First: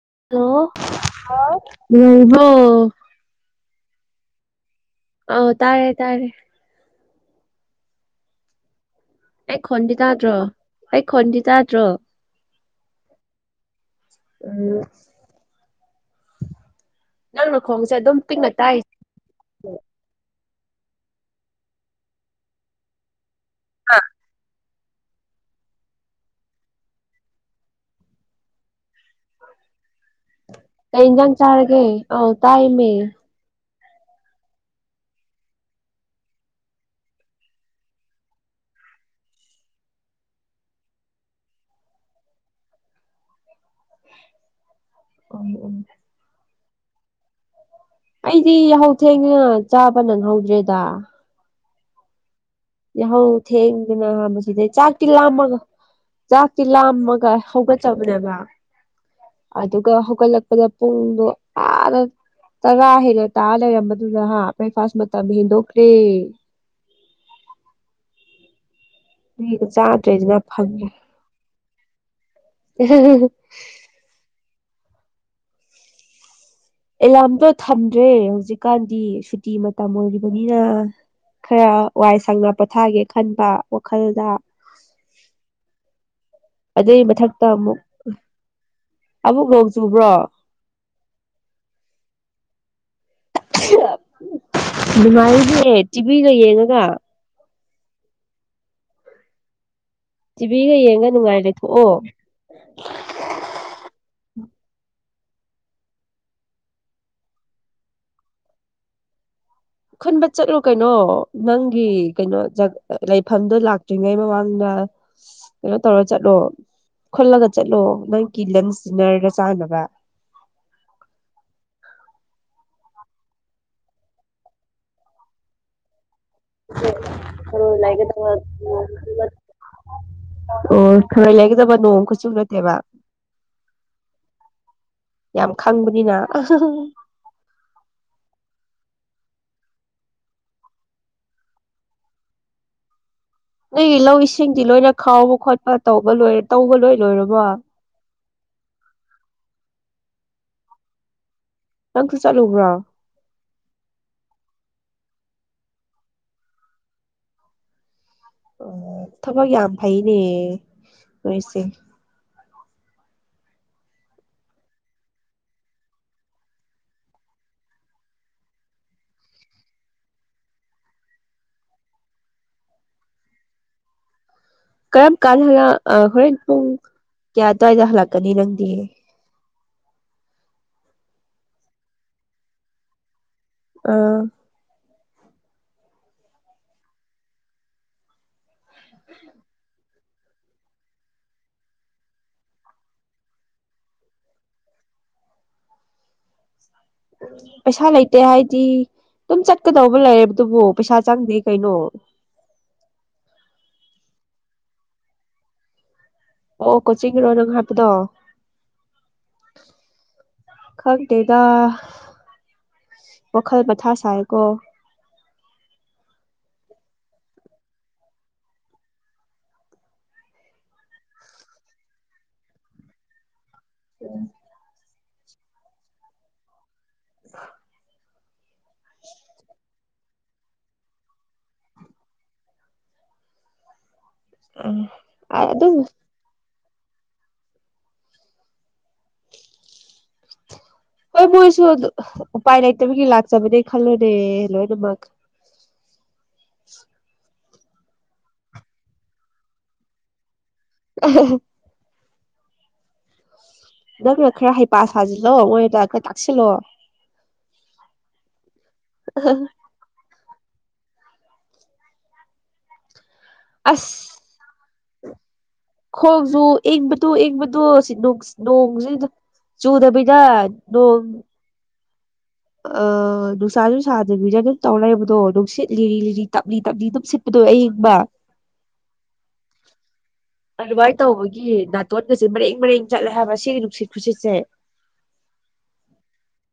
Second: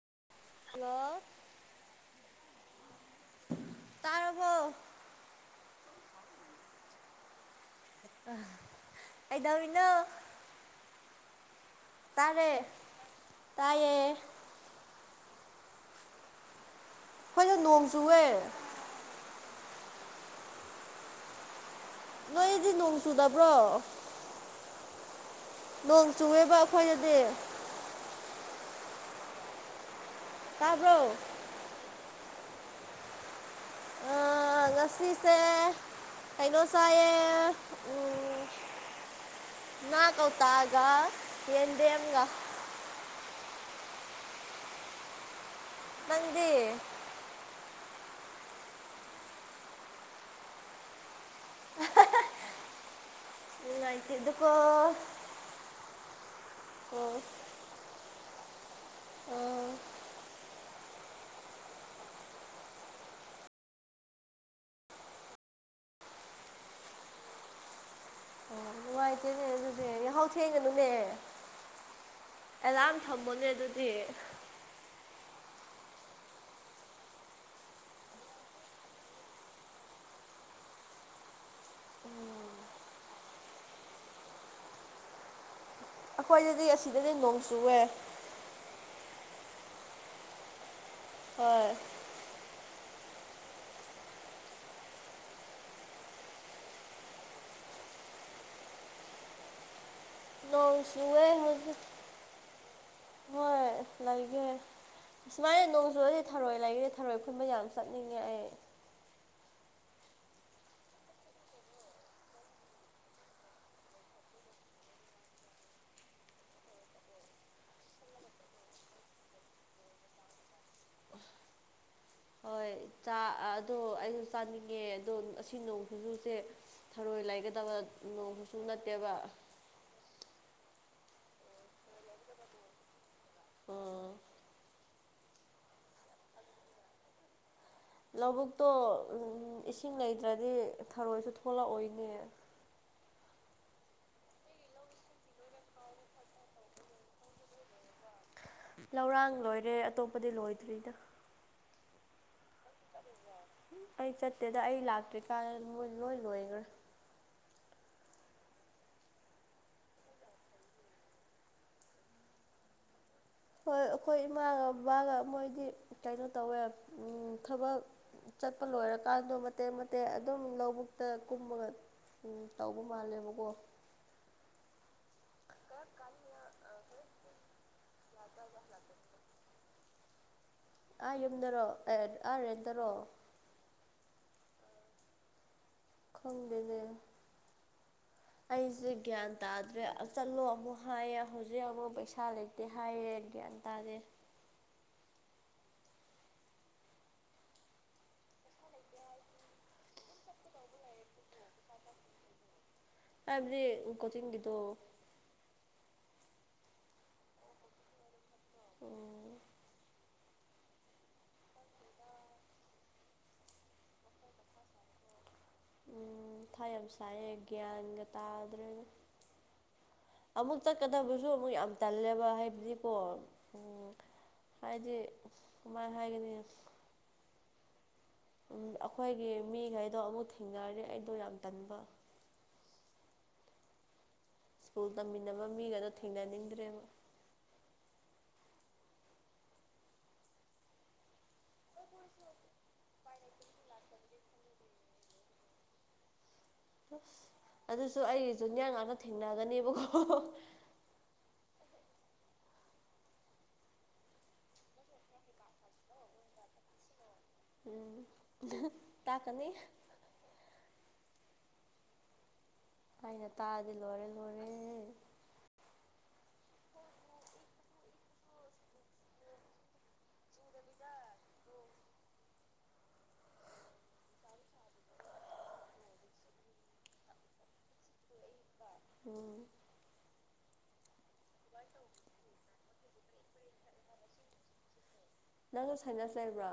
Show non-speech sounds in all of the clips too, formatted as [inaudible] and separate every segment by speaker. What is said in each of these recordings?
Speaker 1: hello ꯍꯣ
Speaker 2: ꯇꯥꯔꯔꯕꯣ
Speaker 1: ꯑꯥꯎ ꯇꯥꯔꯦ ꯇꯥꯔꯦ
Speaker 2: ꯑ
Speaker 1: ꯑꯩ ꯈꯟꯗꯤꯇꯥꯠꯇ꯭ꯔꯣ ꯑꯩ ꯈꯟꯗꯤꯇꯥ
Speaker 2: ꯇꯔꯦ ꯇꯌꯦ
Speaker 1: ꯑ
Speaker 2: ꯑꯩꯈꯣꯏꯗ
Speaker 1: ꯅꯪꯅ
Speaker 2: ꯅꯣꯡ
Speaker 1: ꯈꯣꯡꯁꯦ ꯑꯗꯨꯝ
Speaker 2: ꯆꯨꯋꯦ
Speaker 1: ꯇꯤꯡꯛꯅ ꯇꯥꯏ
Speaker 2: ꯅꯗꯤ ꯅꯣꯡꯁꯨꯗ
Speaker 1: ꯑꯥ
Speaker 2: ꯅꯣꯡ ꯆꯨꯑꯦꯕ ꯑꯩꯈꯣꯏꯗꯗꯤ ꯇꯥꯕ꯭ꯔꯣ
Speaker 1: ꯀꯖꯥꯡ ꯆꯥꯔꯒꯦ ꯑ ꯇꯥꯏꯃꯦ
Speaker 2: ꯎꯝ ꯉꯁꯤꯔꯤꯁꯦ ꯀꯩꯅꯣ ꯆꯌꯦ ꯎꯝ ꯅꯥ ꯀꯧ ꯇꯥꯒ ꯌꯦ ꯗꯦꯒ
Speaker 1: ꯑ
Speaker 2: ꯃꯗꯤ
Speaker 1: ꯑꯩꯗꯤ ꯍꯧ ꯊꯦꯡꯅꯅ ꯆꯥꯕ ꯅꯪꯍꯧꯗ꯭ꯔꯦꯗ
Speaker 2: [unintelligible]
Speaker 1: ꯌꯥꯍꯧ ꯊꯦꯡꯗꯅ
Speaker 2: ꯅꯨꯡꯉꯥꯏꯇꯦꯗꯀꯣ
Speaker 1: ꯍꯥꯕꯁꯤꯗꯩ ꯆꯥꯛꯇꯤ ꯂꯥꯝꯃꯒ ꯆꯥꯛꯇꯤ
Speaker 2: ꯑꯣ
Speaker 1: ꯂꯥꯝꯃꯒ ꯍꯧꯒꯠꯆꯕꯅꯦꯕ
Speaker 2: ꯑꯣ
Speaker 1: ꯑꯗꯨꯒ ꯍꯧꯒꯠꯂꯛ ꯑꯈ ꯄꯨꯡꯗꯣ ꯑꯔ ꯇꯔ ꯍꯥꯏ ꯑ ꯑꯂ ꯃꯗꯨꯅ ꯍꯥꯦ ꯐꯥꯁ ꯃ ꯃꯇꯝ ꯍ ꯗꯈꯔꯦ
Speaker 2: [unintelligible] ꯑꯣ ꯅꯨꯡꯉꯥꯏꯇꯦꯅꯦ
Speaker 1: ꯃꯤꯒ
Speaker 2: ꯑꯗꯨꯗꯤ ꯌꯥꯍꯥꯎ
Speaker 1: ꯆꯥꯗ꯭ꯔꯦꯗꯅ ꯐꯪꯉꯦ
Speaker 2: ꯊꯦꯡꯒꯅꯨꯅꯦ ꯑꯦꯂꯥꯔꯝ ꯊꯃꯅꯦ ꯑꯗꯨꯗꯤ
Speaker 1: ꯑꯦꯂꯥꯔꯝꯗꯣ ꯊꯝꯗ꯭ꯔꯦ ꯍꯧꯖꯤꯛꯀꯥꯟꯗꯤ ꯁꯨꯇꯤ ꯃꯇꯝ ꯑꯣꯏꯔꯤꯕꯅꯤꯅ ꯈꯔ ꯋꯥꯏ ꯁꯪꯅ ꯄꯣꯊꯥꯒꯦ ꯈꯟꯕ ꯋꯥꯈꯜꯗ
Speaker 2: [unintelligible] ꯑꯩꯈꯣꯏꯗꯗꯤ
Speaker 1: ꯑꯗꯨꯏ
Speaker 2: ꯑꯁꯤꯗꯗꯤ ꯅꯣꯡ
Speaker 1: ꯃꯊꯛꯇ ꯑꯃꯨꯛ
Speaker 2: ꯆꯨꯑꯦ
Speaker 1: ꯑꯃꯨꯛ ꯂꯧ ꯆꯨꯕ꯭ꯔꯣ
Speaker 2: ꯍꯣꯏ
Speaker 1: ꯅꯨꯡꯉꯥꯏꯁꯦ ꯇꯤꯚꯤꯒ ꯌꯦꯡꯉꯒ
Speaker 2: ꯅ
Speaker 1: ꯇꯤꯚꯤꯒ ꯌꯦꯡꯉ
Speaker 2: ꯁꯋꯦ
Speaker 1: ꯅꯨꯡꯉꯥꯏ
Speaker 2: ꯍꯧ
Speaker 1: ꯂꯩꯊꯣꯛꯑꯣ
Speaker 2: ꯍꯣꯏ ꯂ ꯑꯦ ꯁꯨꯃꯥꯏꯅ ꯅꯣꯡ ꯆꯨꯗꯗꯤ ꯊꯔꯣꯏ ꯂꯩꯒꯦ ꯊꯔꯣꯏ ꯈꯨꯟꯕ ꯌꯥꯝ ꯆꯠꯅꯤꯡꯉꯦ ꯑꯩ
Speaker 1: ꯈꯨꯟꯕ ꯆꯠꯂꯨ ꯀꯩꯅꯣ ꯅꯪꯒꯤ ꯀꯩꯅꯣꯖ ꯂꯩꯐꯝꯗꯣ ꯂꯥꯛꯇ꯭ꯔꯤꯉꯩ ꯃꯃꯥꯡꯗ ꯀꯩꯅꯣ ꯇꯧꯔ ꯆꯠꯂꯣ ꯈꯜꯂꯒ ꯆꯠꯂꯣ ꯅꯪꯒꯤ ꯂꯟꯁ ꯗꯤꯅꯔꯒ ꯆꯥꯅꯕ
Speaker 2: ꯑ ꯍꯣꯏ ꯑꯗꯣ ꯑꯩꯁꯨ ꯆꯥꯅꯤꯡꯉꯦ ꯑꯗꯣ ꯑꯁꯤ ꯅꯣꯡꯁꯤꯁꯨ ꯁꯦ ꯊꯔꯣꯏ
Speaker 1: ꯊꯔꯣꯏ
Speaker 2: ꯂꯩꯒꯗꯕ
Speaker 1: ꯂꯩꯒꯗꯕ
Speaker 2: ꯅꯣꯡꯃꯁꯨ ꯅꯠꯇꯦꯕ
Speaker 1: ꯑꯣ ꯈꯔ ꯂꯩꯒꯗꯕ ꯅꯣꯡ ꯈꯨꯠꯁꯨ ꯅꯠꯇꯦꯕ
Speaker 2: ꯎꯝ
Speaker 1: ꯌꯥꯝ ꯈꯪꯕꯅꯤꯅ
Speaker 2: ꯂꯧꯕꯨꯛꯇꯣ ꯏꯁꯤꯡ ꯂꯩꯇ꯭ꯔꯗꯤ ꯊꯔꯣꯏꯁꯨ ꯊꯣꯛꯂꯛꯑꯣꯏꯅꯦ [unintelligible]
Speaker 1: ꯅꯣꯏꯒꯤ ꯂꯧ ꯏꯁꯤꯡꯗꯤ ꯂꯣꯏꯅ ꯈꯥꯎꯕ ꯈꯣꯠꯄ ꯇꯧꯕ ꯂꯣꯏ ꯇꯧꯕ ꯂꯣꯏ ꯂꯣꯏꯔꯕꯣ
Speaker 2: ꯂꯧꯔꯥꯡ ꯂꯣꯏꯔꯦ ꯑꯇꯣꯞꯄꯗꯤ ꯂꯣꯏꯗ꯭ꯔꯤꯗ
Speaker 1: ꯆꯥꯡꯪꯁ ꯆꯠꯂ
Speaker 2: ꯑꯩ ꯆꯠꯇꯦꯗ ꯑꯩ ꯂꯥꯛꯇ꯭ꯔꯤ ꯀꯥꯟꯗ ꯃꯣꯏ ꯂꯣꯏ ꯂꯣꯏꯈ꯭ꯔꯦ
Speaker 1: ꯑꯣ ꯊꯕꯛ ꯌꯥꯝ ꯐꯩꯅꯦ ꯅꯣꯏꯁꯦ
Speaker 2: ꯍꯣꯏ ꯑꯩꯈꯣꯏ ꯏꯃꯥꯒ ꯕꯕꯥꯒ ꯃꯣꯏꯗꯤ ꯀꯩꯅꯣ ꯇꯧꯋꯦ ꯊꯕꯛ ꯆꯠꯄ ꯂꯣꯏꯔꯀꯥꯟꯗꯣ ꯃꯇꯦꯛ ꯃꯇꯦꯛ ꯑꯗꯨꯝ ꯂꯧꯕꯨꯛꯇ ꯀꯨꯝꯃꯒ ꯎꯝ ꯇꯧꯕ ꯃꯥꯜꯂꯦꯕꯀꯣ
Speaker 1: ꯀꯔꯝ ꯀꯥꯟ [unintelligible] ꯍꯣꯔꯦꯟ ꯄꯨꯡ ꯀꯌꯥ ꯑꯗꯨꯋꯥꯏꯗ ꯍꯜꯂꯛꯀꯅꯤ ꯅꯪꯗꯤ
Speaker 2: ꯑꯥ ꯌꯨꯝꯗꯔꯣ ꯑꯥꯔꯦꯟꯇꯔꯣ
Speaker 1: ꯑ
Speaker 2: ꯈꯪꯗꯦꯅꯦ ꯑꯩꯁꯦ ꯒ꯭ꯌꯥꯟ ꯇꯥꯗ꯭ꯔꯦ ꯆꯠꯂꯣ ꯑꯃꯨꯛ ꯍꯥꯏꯌꯦ ꯍꯧꯖꯤꯛ ꯑꯃꯨꯛ ꯄꯩꯁꯥ ꯂꯩꯇꯦ ꯍꯥꯏꯌꯦ ꯒ꯭ꯌꯥꯟ ꯇꯥꯗꯦ
Speaker 1: ꯄꯩꯁꯥ ꯂꯩꯇꯦ ꯍꯥꯏꯗꯤ ꯑꯗꯨꯝ ꯆꯠꯀꯗꯧꯕ ꯂꯩꯔꯕꯗꯨꯕꯨ ꯄꯩꯁꯥ ꯆꯪꯗꯦ ꯀꯩꯅꯣ
Speaker 2: ꯍꯥꯏꯕꯗꯤ ꯀꯣꯆꯤꯡꯒꯤꯗꯣ
Speaker 1: ꯑꯣ ꯀꯣꯆꯤꯡꯒꯤꯔꯣ ꯅꯪ ꯍꯥꯏꯄꯗꯣ
Speaker 2: ꯑꯣ
Speaker 1: ꯈꯪꯗꯦꯗ ꯋꯥꯈꯜ ꯃꯊꯥ ꯁꯥꯥꯏꯀꯣ
Speaker 2: ꯎꯝ ꯃꯊꯥ ꯌꯥꯝ ꯁꯥꯏꯌꯦ ꯒ꯭ꯌꯥꯟꯒ ꯇꯥꯗ꯭ꯔꯦꯅꯦ ꯑꯃꯨꯛ ꯆꯠꯀꯗꯕꯁꯨ ꯑꯃꯨꯛ ꯌꯥꯝ ꯇꯜꯂꯦꯕ ꯍꯥꯏꯕꯗꯤꯀꯣ ꯑꯣ ꯍꯥꯏꯗꯤ ꯀꯃꯥꯏꯅ ꯍꯥꯏꯒꯅꯤ
Speaker 1: [unintelligible]
Speaker 2: ꯎꯝ ꯑꯩꯈꯣꯏꯒꯤ ꯃꯤꯈꯩꯗꯣ ꯑꯃꯨꯛ ꯊꯦꯡꯅꯔꯅꯤ ꯑꯩꯗꯣ ꯌꯥꯝ ꯇꯟꯕ
Speaker 1: ꯎꯝ
Speaker 2: ꯁ꯭ꯀꯨꯜ ꯇꯝꯃꯤꯟꯅꯕ
Speaker 1: ꯑꯗꯨꯝ
Speaker 2: ꯃꯤꯒꯩꯗꯣ ꯊꯦꯡꯅꯅꯤꯡꯗ꯭ꯔꯦ
Speaker 1: ꯍꯣꯏ ꯃꯣꯏꯁꯨ ꯑꯗꯨ ꯎꯄꯥꯏ ꯂꯩꯇꯕꯒꯤ ꯂꯥꯛꯆꯕꯅꯦ ꯈꯜꯂꯨꯅꯦ ꯂꯣꯏꯅꯃꯛ
Speaker 2: [unintelligible] ꯑꯗꯨꯁꯨ ꯑꯩꯒꯤꯁꯨꯟꯅꯦ ꯉꯥꯛꯇ ꯊꯦꯡꯅꯒꯅꯦꯕꯀꯣ
Speaker 1: ꯑ ꯅꯪꯅ ꯈꯔ ꯍꯩꯄꯥ ꯁꯥꯖꯤꯜꯂꯣ ꯃꯣꯏꯗ ꯈꯔ ꯇꯥꯛꯁꯤꯜꯂꯣ
Speaker 2: ꯎꯝ ꯇꯥꯛꯀꯅꯤ ꯑꯩꯅ ꯇꯥꯛꯑꯗꯤ ꯂꯣꯏꯔꯦ
Speaker 1: ꯑꯁ
Speaker 2: ꯂꯣꯏꯔꯦ
Speaker 1: ꯈꯣꯡꯁꯨ ꯏꯪꯕꯗꯨ ꯏꯪꯕꯗꯣ ꯁꯤ ꯅꯣꯡꯁꯤꯗ ꯆꯨꯗꯕꯤꯗ ꯅꯣꯡ ꯑ ꯅꯨꯡꯁꯥꯁꯨ ꯁꯥꯗꯕꯤꯗ ꯑꯗꯨꯝ ꯇꯧ ꯂꯩꯕꯗꯣ ꯅꯨꯡꯁꯤꯠ ꯂꯤꯔꯤ ꯂꯤꯔꯤ ꯇꯞꯂꯤ ꯇꯞꯂꯤ ꯑꯗꯨꯝ ꯁꯤꯠꯄꯗ ꯑꯌꯤꯡꯕ
Speaker 2: ꯎꯝ
Speaker 1: ꯑꯗꯨꯃꯥꯏ ꯇꯧꯕꯒꯤ ꯅꯥꯇꯣꯟꯒꯁꯦ ꯃꯔꯦꯡ ꯃꯔꯦꯡ ꯆꯠꯂꯦ ꯍꯥꯏꯕ ꯁꯤꯒꯤ ꯅꯨꯡꯁꯤꯠ ꯈꯨꯁꯤꯠꯁꯦ
Speaker 2: ꯅꯪꯅ ꯁꯥꯏꯅꯁ ꯂꯩꯕ꯭ꯔꯣ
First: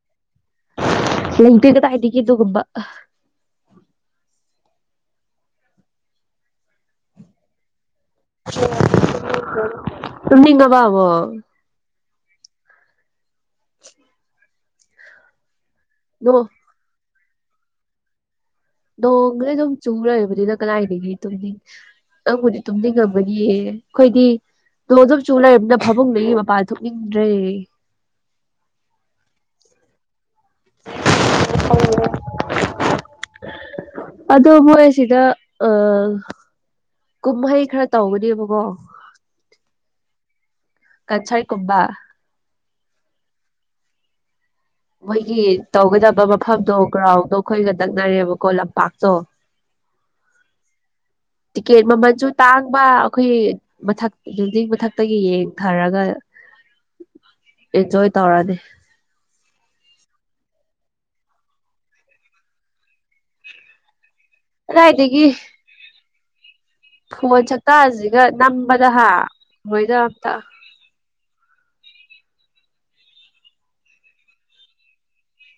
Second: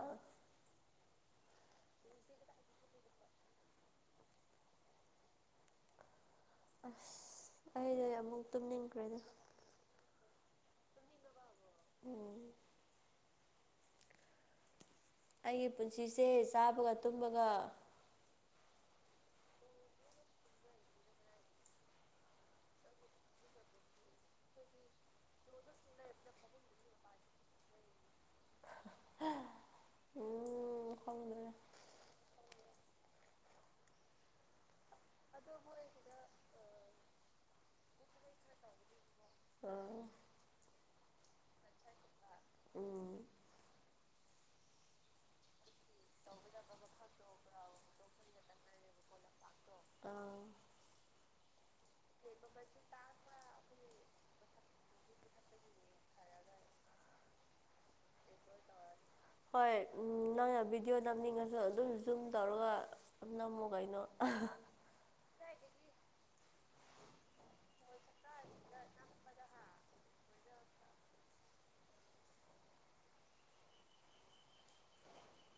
Speaker 1: ꯂꯩꯇꯦ ꯀꯗꯥꯏꯗꯒꯤ ꯑꯗꯨꯒꯨꯝꯕ
Speaker 2: ꯑꯁ ꯑꯩꯗꯤ ꯑꯃꯨꯛ ꯇꯨꯝꯅꯤꯡꯈ꯭ꯔꯦꯗ
Speaker 1: [unintelligible] ꯇꯨꯝꯅꯤꯡ ꯉꯕ ꯑꯃꯨꯛ
Speaker 2: ꯎꯝ
Speaker 1: [inaudible]
Speaker 2: ꯑꯩꯒꯤ ꯄꯨꯟꯁꯤꯁꯦ ꯆꯥꯕꯒ ꯇꯨꯝꯕꯒ
Speaker 1: ꯅꫭꯡꯖꯦ ꯑꯗꯨꯝ ꯆꯨ ꯂꯩꯔꯕꯅꯤꯅ ꯀꯗꯥꯥꯏꯗꯩ ꯇꯨꯝꯅꯤꯡ ꯅꯪꯕꯨꯗꯤ ꯇꯨꯝꯅꯤꯡꯉꯝꯃꯅꯤꯌꯦ ꯑꯩꯈꯣꯏꯗꯤ ꯅꫭꯡ ꯑꯗꯨꯝ ꯆꯨ ꯂꯩꯔꯕꯅꯤꯅ ꯐꯃꯨꯡꯗꯒꯤ ꯃꯄꯥꯟ ꯊꯣꯛꯅꯤꯡꯗ꯭ꯔꯦ
Speaker 2: ꯎꯝ ꯈꯪꯗ꯭ꯔꯦ
Speaker 1: ꯑꯗꯣ ꯍꯣꯏ ꯁꯤꯗ ꯑꯥ ꯀꯨꯝꯍꯩ ꯈꯔ ꯇꯧꯕ ꯗꯤꯕꯀꯣ
Speaker 2: ꯑꯥ
Speaker 1: ꯀꯟꯁꯔꯠ ꯀꯨꯝꯕ
Speaker 2: ꯎꯝ
Speaker 1: ꯃꫭꯏꯒꯤ ꯇꯧꯒꯗꯕ ꯃꯐꯝꯗꯣ ꯒ꯭ꯔꯥꯎꯟꯗꯣ ꯑꯩꯈꯣꯏꯒ ꯇꯛꯅꯔꯦꯕꯀꯣ ꯂꯝꯄꯥꯛꯇꯣ
Speaker 2: ꯑꯥ
Speaker 1: ꯇꯤꯛꯀꯦꯠ ꯃꯃꯜꯁꯨ ꯇꯥꯡꯕ ꯑꯩꯈꯣꯏ ꯃꯊꯛ ꯕꯤꯜꯗꯤꯡ ꯃꯊꯛꯇꯒꯤ ꯌꯦꯡꯊꯔꯒ
Speaker 2: [inaudible]
Speaker 1: ꯑꯦꯟꯖꯣꯏ ꯇꯧꯔꯅꯤ
Speaker 2: ꯍꯣꯏ ꯅꯪꯅ ꯚꯤꯗꯤꯑꯣ ꯅꯝꯅꯤꯡꯉꯁꯨ ꯑꯗꯨꯝ ꯖꯨꯝ ꯇꯧꯔꯒ ꯑꯗꯨ ꯅꯝꯃꯨ ꯀꯩꯅꯣ
Speaker 1: ꯀꯗꯥꯏꯗꯒꯤ ꯐꯣꯟ ꯁꯛꯇꯥꯁꯤꯒ ꯅꯝꯕꯗ ꯍꯥ ꯅꯣꯏꯗ ꯑꯝꯇ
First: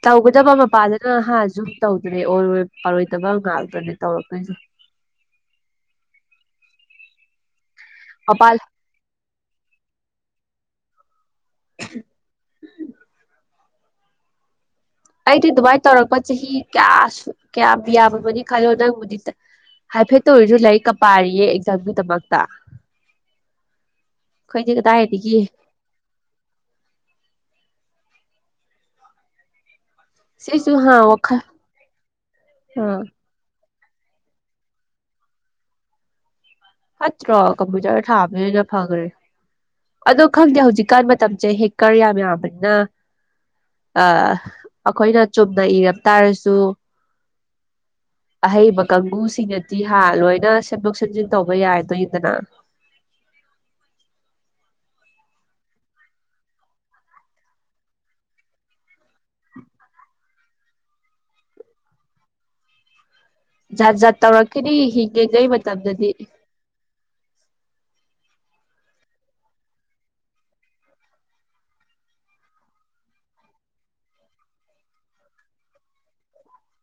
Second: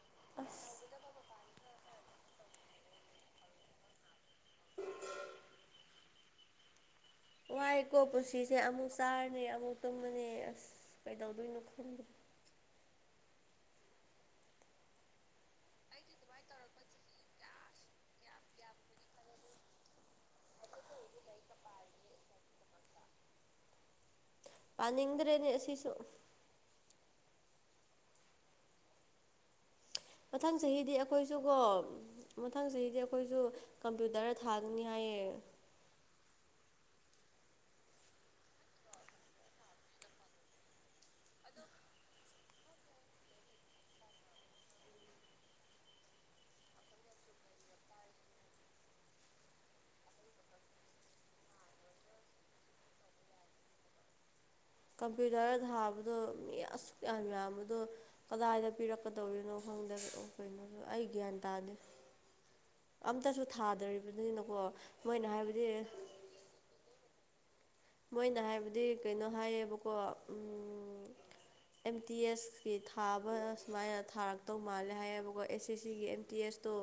Speaker 1: ꯇꯧꯒꯗꯕ
Speaker 2: ꯑꯁ
Speaker 1: ꯃꯄꯥꯗꯅ ꯍꯥ ꯖꯨꯝ ꯇꯧꯗꯔꯦ ꯑꫭꯏꯔꯣꯏ ꯄꯥꯔꫭꯏꯗꯕ ꯉꯥꯛꯇꯅꯦ ꯇꯧꯔꯛꯇꯨꯏꯁꯦ
Speaker 2: ꯋꯥꯏꯀꯣ
Speaker 1: ꯃꯄꯥꯜ
Speaker 2: ꯄꯨꯟꯁꯤꯁꯦ ꯑꯃꯨꯛ ꯆꯥꯔꯅꯤ ꯑꯃꯨꯛ ꯇꯨꯝꯃꯅꯤ ꯑꯁ ꯀꯩꯗꯧꯗꯣꯏꯅꯣ ꯈꯪ
Speaker 1: ꯑꯩꯗꯤ ꯑꯗꯨꯃꯥꯏꯅ ꯇꯧꯔꯛꯄ ꯆꯍꯤ ꯀꯌꯥ ꯁꯨ ꯀꯌꯥꯝ ꯌꯥꯝꯃꯃꯅꯤ ꯈꯜꯂꯣ ꯅꯪꯕꯨꯗꯤꯗ ꯍꯥꯏꯐꯦꯠꯇ ꯑꫭꯏꯔꯁꯨ ꯂꯥꯏꯔꯤꯛꯀ ꯄꯥꯔꯤꯌꯦ ꯑꯦꯛꯖꯥꯝꯒꯤꯗꯃꯛꯇ ꯑꯩꯈꯣꯏꯗꯤ ꯀꯗꯥꯏꯗꯒꯤ
Speaker 2: ꯄꯥꯅꯤꯗ꯭ꯔꯦꯅꯦ ꯑꯁꯤꯁꯨ ꯃꯊꯪ
Speaker 1: ꯁꯤꯁꯨ
Speaker 2: ꯆꯍꯤꯗꯤ
Speaker 1: ꯍꯥ
Speaker 2: ꯑꯩꯈꯣꯏꯁꯨ
Speaker 1: ꯋꯥꯈꯜ
Speaker 2: ꯀꯣ ꯃꯊꯪ
Speaker 1: ꯑꯥ
Speaker 2: ꯆꯍꯤꯗꯤ ꯑꯩꯈꯣꯏꯁꯨ ꯀꯝꯄ꯭ꯌꯨꯇꯔꯗ ꯊꯥꯒꯅꯤ ꯍꯥꯏꯌꯦ
Speaker 1: ꯐꯠꯇ꯭ꯔꯣ ꯀꯝꯄ꯭ꯌꯨꯇꯔ ꯊꯥꯕꯗꯨꯅ ꯍꯦꯟꯅ ꯐꯒ꯭ꯔꯦ ꯑꯗꯣ ꯈꯪꯗꯦ ꯍꯧꯖꯤꯛꯀꯥꯟ ꯃꯇꯝꯁꯦ ꯍꯦꯛꯀꯔ ꯌꯥꯝ ꯌꯥꯝꯕꯅꯤꯅ ꯑ ꯑꯩꯈꯣꯏꯅ ꯆꯨꯝꯅ ꯏꯔꯝ ꯇꯥꯔꯁꯨ ꯑꯍꯩꯕ ꯀꯥꯡꯕꯨꯁꯤꯡꯅꯗꯤ ꯍꯥ ꯂꯣꯏꯅ ꯁꯦꯝꯗꯣꯛ ꯁꯦꯝꯖꯤꯟ ꯇꯧꯕ ꯌꯥꯔꯗꯣꯏꯟꯗꯅ
Speaker 2: ꯀꯝꯄ꯭ꯌꯨꯇꯔ ꯊꯥꯕꯗꯣ ꯃꯤ ꯑꯁꯨꯛ ꯌꯥꯝ ꯌꯥꯝꯕꯗꯣ ꯀꯗꯥꯏꯗ ꯄꯤꯔꯛꯀꯗꯧꯔꯤꯅꯣ ꯍ ꯗꯅ ꯑꫭ ꯀꯩꯅꫭꯁꯨ ꯑꯩ ꯒ꯭ꯌꯥꯟ ꯇꯥꯗꯦ ꯑꯝꯇꯁꯨ
Speaker 1: ꯖꯥꯠ ꯖꯥꯠ
Speaker 2: ꯊꯥꯗꯔꯤꯕꯅꯤꯅꯀꯣ
Speaker 1: ꯇꯧꯔꯛꯈꯤꯅꯤ
Speaker 2: ꯃꯣꯏꯅ
Speaker 1: ꯍꯤꯡꯂꯤꯉꯩ
Speaker 2: ꯍꯥꯏꯕꯗꯤ
Speaker 1: ꯃꯇꯝꯗꯗꯤ
Speaker 2: ꯃꯣꯏꯅ ꯍꯥꯏꯕꯗꯤ ꯀꯩꯅꯣ ꯍꯥꯏꯌꯦꯕꯀꯣ ꯎꯝ ꯑꯦꯝ ꯇꯤ ꯑꯦꯁ ꯀꯤ ꯊꯥꯕ ꯁꯨꯃꯥꯏꯅ ꯊꯥꯔꯛꯇꯧ ꯃꯥꯜꯂꯦ ꯍꯥꯏꯌꯦꯕꯀꯣ ꯑꯦꯁ ꯁꯤ ꯁꯤꯒꯤ ꯑꯦꯝ ꯇꯤ ꯑꯦꯁ ꯇꯣ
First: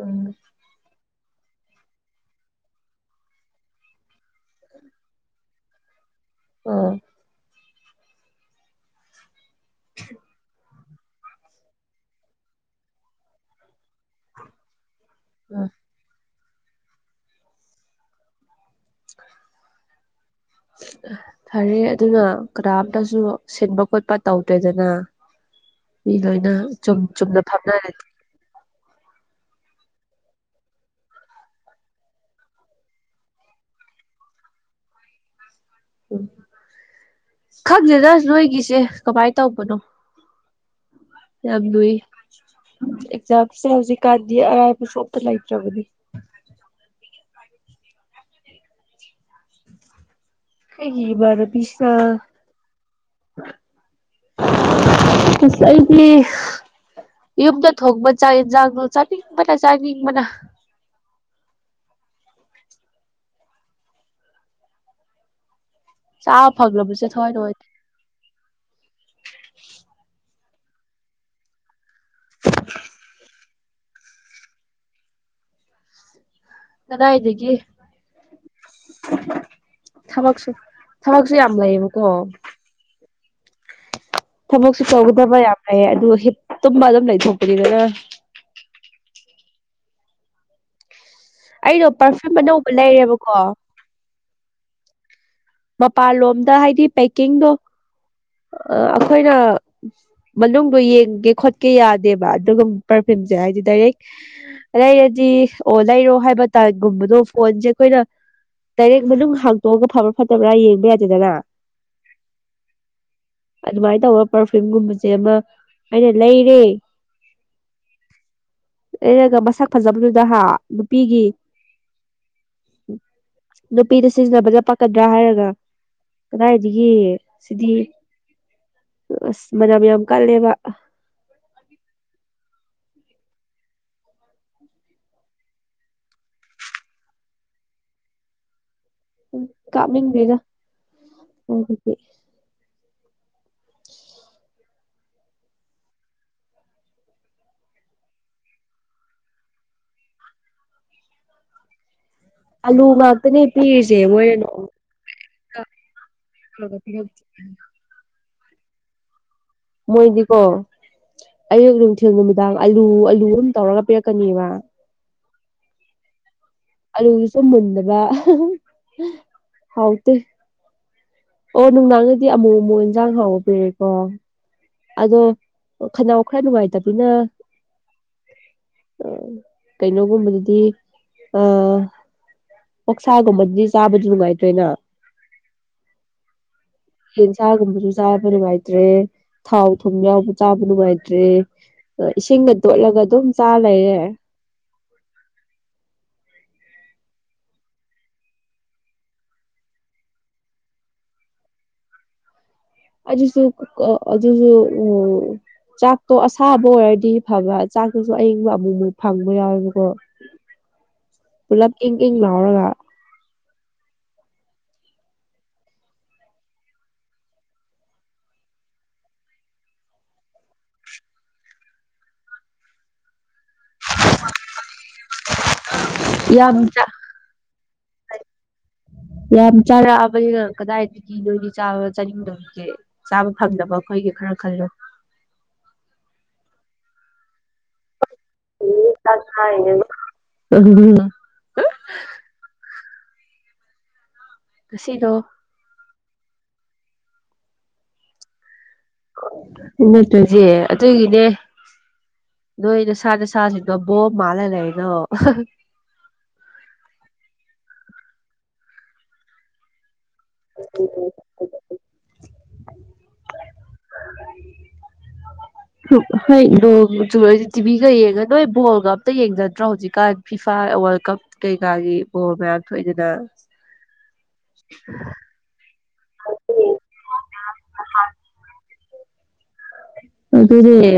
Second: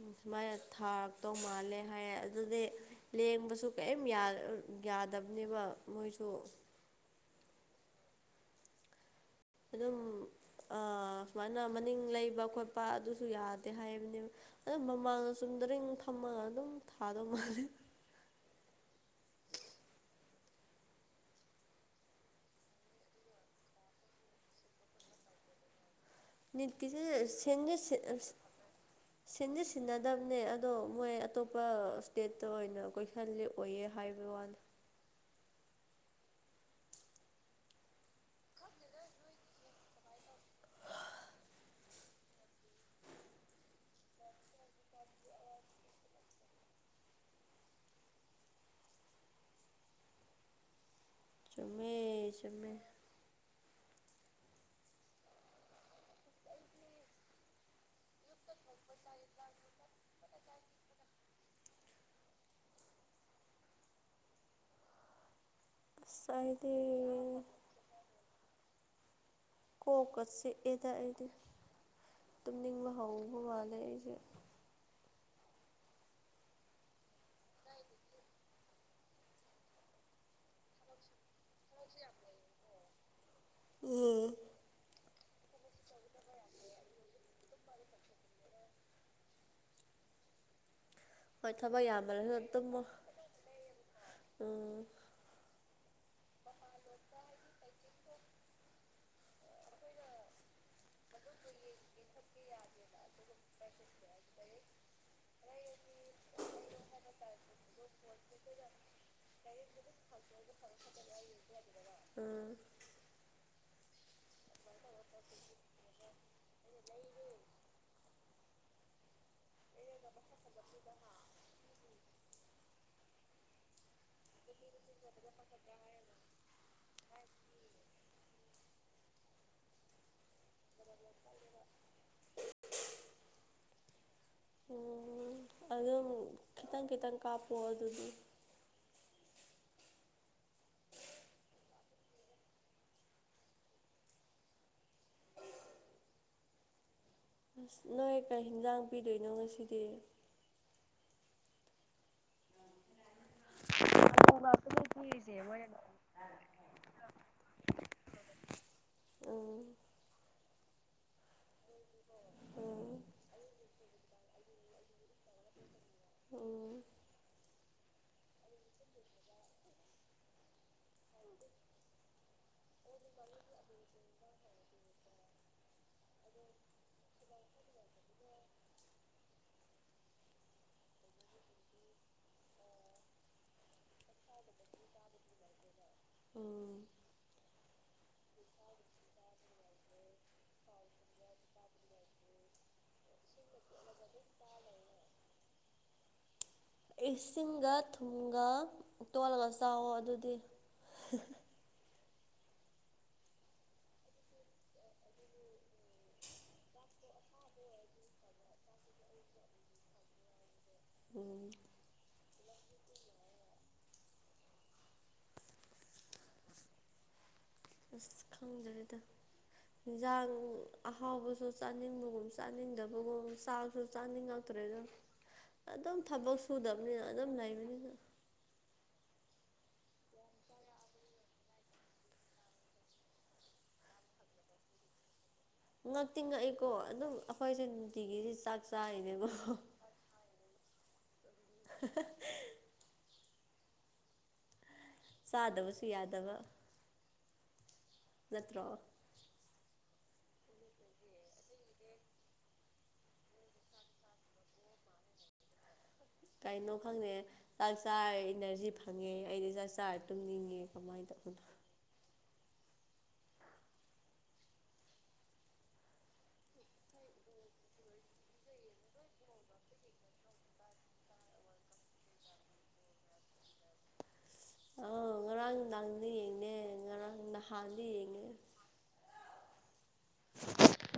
Speaker 2: ꯎꯝ ꯁꯨꯃꯥꯏꯅ ꯊꯥꯔꯛꯇꯧ ꯃꯥꯜꯂꯦ ꯍꯥꯏꯌꯦ ꯑꯗꯨꯗꯤ ꯂꯦꯡꯕꯁꯨ ꯀꯔꯤꯝ ꯌꯥ ꯑꯝ ꯌꯥꯗꯕꯅꯦꯕ ꯃꯣꯏꯁꯨ
Speaker 1: ꯑꯥ
Speaker 2: ꯑꯗꯨꯝ ꯑ ꯁꯨꯃꯥꯏꯅ ꯃꯅꯤꯡ ꯂꯩꯕ ꯈꯣꯠꯄ ꯑꯗꯨꯁꯨ ꯌꯥ ꯍ‌ꯦ ꯍꯥꯏꯕꯅꯦꯕ ꯑꯗꫭ ꯃꯃꯥꯡ
Speaker 1: ꯑꯥ
Speaker 2: ꯆꯨꯝꯗꫪꯤꯡ ꯐꯝꯃꯒ ꯑꯗꯨꯝ ꯊꯥꯗꯧ ꯃꯜꯂ‌ꯦ
Speaker 1: ꯐꯔꯦ ꯑꯗꯨꯅ ꯀꯅꯥꯝꯇꯁꯨ ꯁꯤꯟꯕ ꯈꯣꯠꯄ ꯇꯧꯗ꯭ꫪ‌ꯦꯗꯅ
Speaker 2: [unintelligible]
Speaker 1: ꯃꯤ ꯂꯣꯏꯅ ꯆꯨꯝ
Speaker 2: ꯅꯤꯠꯀꯤꯁꯦ
Speaker 1: ꯆꯨꯝꯅ
Speaker 2: ꯁꯤꯟꯁꯦ
Speaker 1: ꯐꯝꯅꯔꯦ
Speaker 2: ꯁꯤꯟꯗꯤ ꯁꯤꯟꯅꯗꯕꯅꯦ ꯑꯗꯣ ꯃꯣꯏ ꯑꯇꯣꯞꯄ ꯏꯁꯇꯦꯠꯇ ꯑꯣꯏꯅ ꯀꯣꯏꯁꯜꯂꯤꯛ ꯑꯣꯏꯌꯦ ꯍꯥꯏꯕ ꯋꯥꯅꯤ [inaudible]
Speaker 1: ꯎ ꯈꯪꯗꯦꯗ ꯅꯣꯏꯒꯤꯁꯦ ꯀꯃꯥꯏ ꯇꯧꯕꯅꯣ ꯌꯥꯝꯂꯨꯏ ꯑꯦꯛꯖꯥꯝꯁꯦ ꯍꯧꯖꯤꯛꯀꯥꯟꯗꯤ ꯑꯔꯥꯏꯕꯁꯨ ꯑꯝꯇ ꯂꯩꯇ꯭ꯔꯕꯅꯤ ꯑꯩꯒꯤ ꯏꯃꯟꯅ ꯄꯤꯁ
Speaker 2: ꯆꯨꯝꯃꯦ ꯆꯨꯝꯃꯦ
Speaker 1: ꯏꯁ ꯑꯩꯗꯤ ꯌꯨꯝꯗ ꯊꯣꯡꯕ ꯆꯥꯛ ꯑꯦꯟꯖꯥꯡꯗꯣ ꯆꯥꯅꯤꯡꯕꯅ ꯆꯥꯅꯤꯡꯕꯅ
Speaker 2: ꯑꯁ
Speaker 1: ꯆꯥ
Speaker 2: ꯑꯩꯗꯤ
Speaker 1: ꯐꯪꯗꯕꯁꯦ ꯊꯧꯋꯥꯏ ꯅꯨꯡꯉꯥꯏꯇ‌ꯦ
Speaker 2: ꯀꯣꯛꯀ ꯆꯤꯛ ꯑꯦꯗ ꯑꯩꯗꯤ ꯇꯨꯝꯅꯤꯡꯕ ꯍꯧꯕ ꯃꯥꯜꯂꯦ ꯑꯩꯁꯦ
Speaker 1: ꯀꯗꯥꯏꯗꯒꯤ ꯊꯕꯛꯁꯨ ꯊꯕꯛꯁꯨ ꯌꯥꯝ ꯂꯩꯌꯦꯕꯀꯣ
Speaker 2: ꯎꯝ
Speaker 1: ꯊꯕꯛꯁꯨ ꯇꯧꯒ ꯊꯕ ꯌꯥꯝ ꯂꯩꯌ‌ꯦ ꯑꯗꯨ ꯍꯤꯠ ꯇꯨꯃꯒ ꯑꯗꯨꯝ ꯂꯩꯊꯣꯛꯄꯅꯤꯗ
Speaker 2: ꯍꯣꯏ ꯊꯕꯛ
Speaker 1: ꯑꯩꯗꯣ ꯄꯔꯐꯤꯝ
Speaker 2: ꯌꯥꯝꯃꯜꯂꯁꯨ
Speaker 1: ꯑꯅꯧꯕ
Speaker 2: ꯇꯨꯝꯃꯣ
Speaker 1: ꯂꯩꯔꯦꯕꯀꯣ
Speaker 2: ꯎꯝ
Speaker 1: ꯃꯄꯥꯟꯂꯣꯝꯗ ꯍꯥꯏꯗꯤ ꯄꯦꯛꯀꯤꯡꯗꯣ ꯑꯩꯈꯣꯏꯅ ꯃꯅꯨꯡꯗꯣ ꯌꯦꯡꯒꯦ ꯈꯣꯠꯀꯦ ꯌꯥꯗꯦꯕ ꯑꯗꯨꯒ ꯄꯔꯐꯤꯝ ꯖ‌ꯦ ꯍꯥꯏꯗꯤ ꯗꯥꯏꯔꯦꯛ ꯂꯩꯔꯗꯤ ꯑꯣ ꯂꯩꯔꯣ ꯍꯥꯏꯕ ꯇꯥꯔꯒꯨꯝꯕꯗꯣ ꯐꯣꯟꯖ‌ꯦ ꯑꯩꯈꯣꯏꯅ ꯗꯥꯏꯔꯦꯛ ꯃꯅꯨꯡ ꯍꯥꯡꯇꯣꯛꯑꯒ ꯐꯕ꯭ꯔꯥ ꯐꯠꯇꯕ꯭ꯔꯥ ꯌꯦꯡꯕ ꯌꯥꯗꯦꯗꯅ
Speaker 2: ꯑ
Speaker 1: ꯑꯗꯨꯃꯥꯏꯅ ꯇꯧꯕ ꯄꯔꯐꯤꯝꯒꯨꯝꯕꯖ‌ꯦ ꯑꯃ ꯑꯩꯅ ꯂꯩꯔꯦ
Speaker 2: [inaudible]
Speaker 1: ꯂꯩꯔꯒ ꯃꯁꯛ ꯐꯖꯕꯗꯨꯗ ꯍꯥ ꯅꯨꯄꯤꯒꯤ ꯅꯨꯄꯤꯗ ꯁꯤꯖꯤꯟꯅꯕꯗ ꯄꯥꯛ ꯀꯗ꯭ꯔꯥ ꯍꯥꯏꯔꯒ ꯀꯗꯥꯏꯗꯒꯤ ꯁꯤꯗꯤ ꯑꯁ ꯃꯅꯝ ꯌꯥꯝ ꯀꯜꯂꯦꯕ
Speaker 2: [unintelligible] ꯑꫭ ꯑꯗꯨꯝ ꯈꯤꯇꯪ ꯈꯤꯇꯪ ꯀꯥꯞꯄꫭ ꯑꯗꯨꯗꯤ
Speaker 1: ꯎꯝ ꯀꯥꯞꯅꯤꯡꯗꯩꯗ ꯃꯗꯨꯗꯤ
Speaker 2: ꯑꯁ ꯅꯣꯏ ꯀꯌꯩ ꯍꯤꯡꯖꯥꯡ ꯄꯤꯗꯣꯏꯅꯣ ꯉꯁꯤꯗꯤ
Speaker 1: ꯑꯜꯂꯨ ꯉꯥꯜ ꯀꯅꯤ ꯄꯤꯔꯤꯖ‌ꯦ ꯃꫭꯏꯅꯅꫭ
Speaker 2: ꯎꯝ
Speaker 1: ꯃꯣꯏꯗꯤꯀꯣ ꯑꯌꯨꯛ ꯅꯨꯡꯊꯤꯜ ꯅꯨꯃꯤꯗꯥꯡ ꯑꯥꯂꯨ
Speaker 2: ꯎꯝ
Speaker 1: ꯑꯥꯂꯨ ꯑꯗꯨꯝ ꯇꯧꯔꯒ ꯄꯤꯔꯛꯀꯅꯦꯕ
Speaker 2: ꯎꯝ
Speaker 1: ꯑꯜ ꯂꯨꯗꯨꯁꯨ ꯃꯨꯟꯗꯕ ꯍꯥꯎꯇꯦ ꯑꯣ ꯅꯨꯡꯗꯥꯡꯗꯗꯤ ꯑꯃꯨꯛ ꯑꯃꯨꯛ ꯏꯟꯖꯥꯡ ꯍꯥꯎꯕ ꯄꯤꯔꯩꯏꯀꫭ ꯑꯗꯣ ꯈꯟ ꯅꯥꯎ ꯈꯔꯥ ꯅꯨꯡꯉꯥꯏꯇꯕꯅꯤꯅ ꯑ ꯀꯩꯅꯣꯒꯨꯝꯕꯗꯗꯤ ꯑ ꯑꫭꯛꯁꯥꯒꯨꯝꯕꯗꯨꯗꯤ ꯆꯥꯕꯗꯤ ꯅꯨꯡꯉꯥꯏꯇꫪ‌ꯦꯅ
Speaker 2: ꯎꯝ
Speaker 1: ꯌꯦꯟꯁꯥꯡꯒꯨꯝꯕꯁꯨ ꯆꯥꯕ ꯅꯨꯡꯉꯥꯏꯇ꯭ꯔꯦ ꯊꯥꯎ ꯊꯨꯝ ꯌꯥꯎꯕ ꯆꯥꯕ ꯅꯨꯡꯉꯥꯏꯇ꯭ꯔꯦ ꯏꯁꯤꯡꯒ ꯇꯣꯠꯂꯒ ꯑꯗꯨꯝ ꯆꯥ ꯂꯩꯔꯦ
Speaker 2: [unintelligible] ꯏꯁꯤꯡꯒ ꯊꯨꯝꯒ ꯇꯣꯜꯂꯒ ꯆꯥꯎꯋꯣ ꯑꯗꯨꯗꯤ [unintelligible]
Speaker 1: ꯑꯖꯤꯁꯨ ꯑꯗꯨꯖꯤꯁꯨ ꯆꯥꯛꯇꯣ ꯑꯁꯥꯕ ꯑꯣꯏꯔꯗꯤ ꯐꯕ ꯆꯥꯛꯇꯁꯨ ꯑꯏꯤꯡꯕ ꯑꯃꯨꯛꯃꯨꯛ ꯐꯪꯕ ꯌꯥꯎꯋꯦꯕꯀꯣ
Speaker 2: ꯎ
Speaker 1: ꯄꯨꯂ ꯌꯦꯡꯦ ꯍꯂꯒ
Speaker 2: ꯑꯁ ꯈꯝꯗꯔꯦꯗ ꯌꯦꯟꯁꯥꯡ ꯑꯍꯥꯎꯕꯁꯨ ꯆꯥꯅꯤꯡꯕꯒꯨꯝ ꯆꯥꯅꯤꯡꯗꯕꯒꯨꯝ ꯆꯥꯁꯨ ꯆꯥꯅꯤꯡ ꯉꯥꯎꯇꯔꯦ ꯑꯗꯨ ꯑꯗꯨꯝ ꯊꯕꯛ
Speaker 1: ꯌꯥꯝ ꯆꯥ
Speaker 2: ꯁꯨꯗꯕꯅꯤꯅ ꯑꯗꯨꯝ ꯂꯩꯕꯅꯤꯅ
Speaker 1: ꯌꯥꯝ ꯆꯥꯔꯛꯑꯕꯅꯤꯅ ꯀꯗꯥꯏꯗꯗꯤ ꯅꯣꯏꯗꯤ ꯆꯥꯕ ꯆꯥꯅꯤꯡꯗꯕꯁꯦ ꯆꯥꯕ ꯐꯪꯗꯕꯀꯣ ꯑꯩꯣꯏꯒꯤꯦ ꯈꯔ ꯈꯜꯂꯣ
Speaker 2: [unintelligible] ꯉꯛꯇꯤ ꯉꯛꯏꯀꯣ ꯑꯗꯨꯝ ꯑꯩꯈꯣꯏꯁꯦ ꯅꯨꯡꯇꯤꯒꯤꯁꯤ ꯆꯥꯛ
Speaker 1: ꯆꯥꯛ
Speaker 2: ꯆꯥꯔꯤꯅꯦꯕ
Speaker 1: ꯆꯥꯔꯤꯅꯦꯕ ꯎꯝ ꯉꯁꯤꯅꯣ
Speaker 2: ꯆꯥꯗꯕꯁꯨ ꯌꯥꯗꯕ ꯅꯠꯇ
Speaker 1: ꯅꯠꯇ꯭ꯔꯁꯦ ꯑꯗꯨꯒꯤꯅꯦ ꯂꯣꯏꯗ ꯁꯥꯅꯦꯦ ꯁꯥ ꯁꯤꯇ ꯣ ꯃꯥꯂ ꯂꯩꯩꯅꯣ
Speaker 2: ꯀꯩꯅꯣ ꯈꯪꯗꯦ ꯆꯥꯛ ꯆꯥꯔ ꯏꯅꯔꯖꯤ ꯐꯪꯉꯦ ꯑꯩꯗꯤ ꯆꯥꯛ ꯆꯥꯔ ꯇꯝꯅꯤꯡꯉꯦ ꯀꯃꯥꯏꯅ ꯇꯧꯧꯕꯅꯣ
Speaker 1: ꯍꯩ ꯅꯨꯔꯗꯤ ꯇꯤꯚꯤꯒ ꯌꯦꯡꯉ ꯅꯣꯏ ꯕꯣꯜꯒ ꯑꯝꯇ ꯌꯦꯡꯖꯗ꯭ꯔꯣ ꯍꯧꯖꯤꯛꯀꯥꯟ ꯐꯤꯐꯥ ꯋꯥꯔꯜ ꯀꯞ ꯀꯩꯀꯥꯒꯤ ꯕꯣꯜ ꯃꯌꯥꯝ ꯊꯣꯛꯏꯗꯅ
Speaker 2: [unintelligible] ꯑ ꯉꯔꯥꯡ ꯅꯪꯅ ꯌꯦꯡꯅꯦ ꯉꯔꯥꯡ ꯅꯍꯥꯟꯗ ꯌꯦꯡꯉꯦ
Speaker 1: ꯑꯗꯨꯗꯤꯦ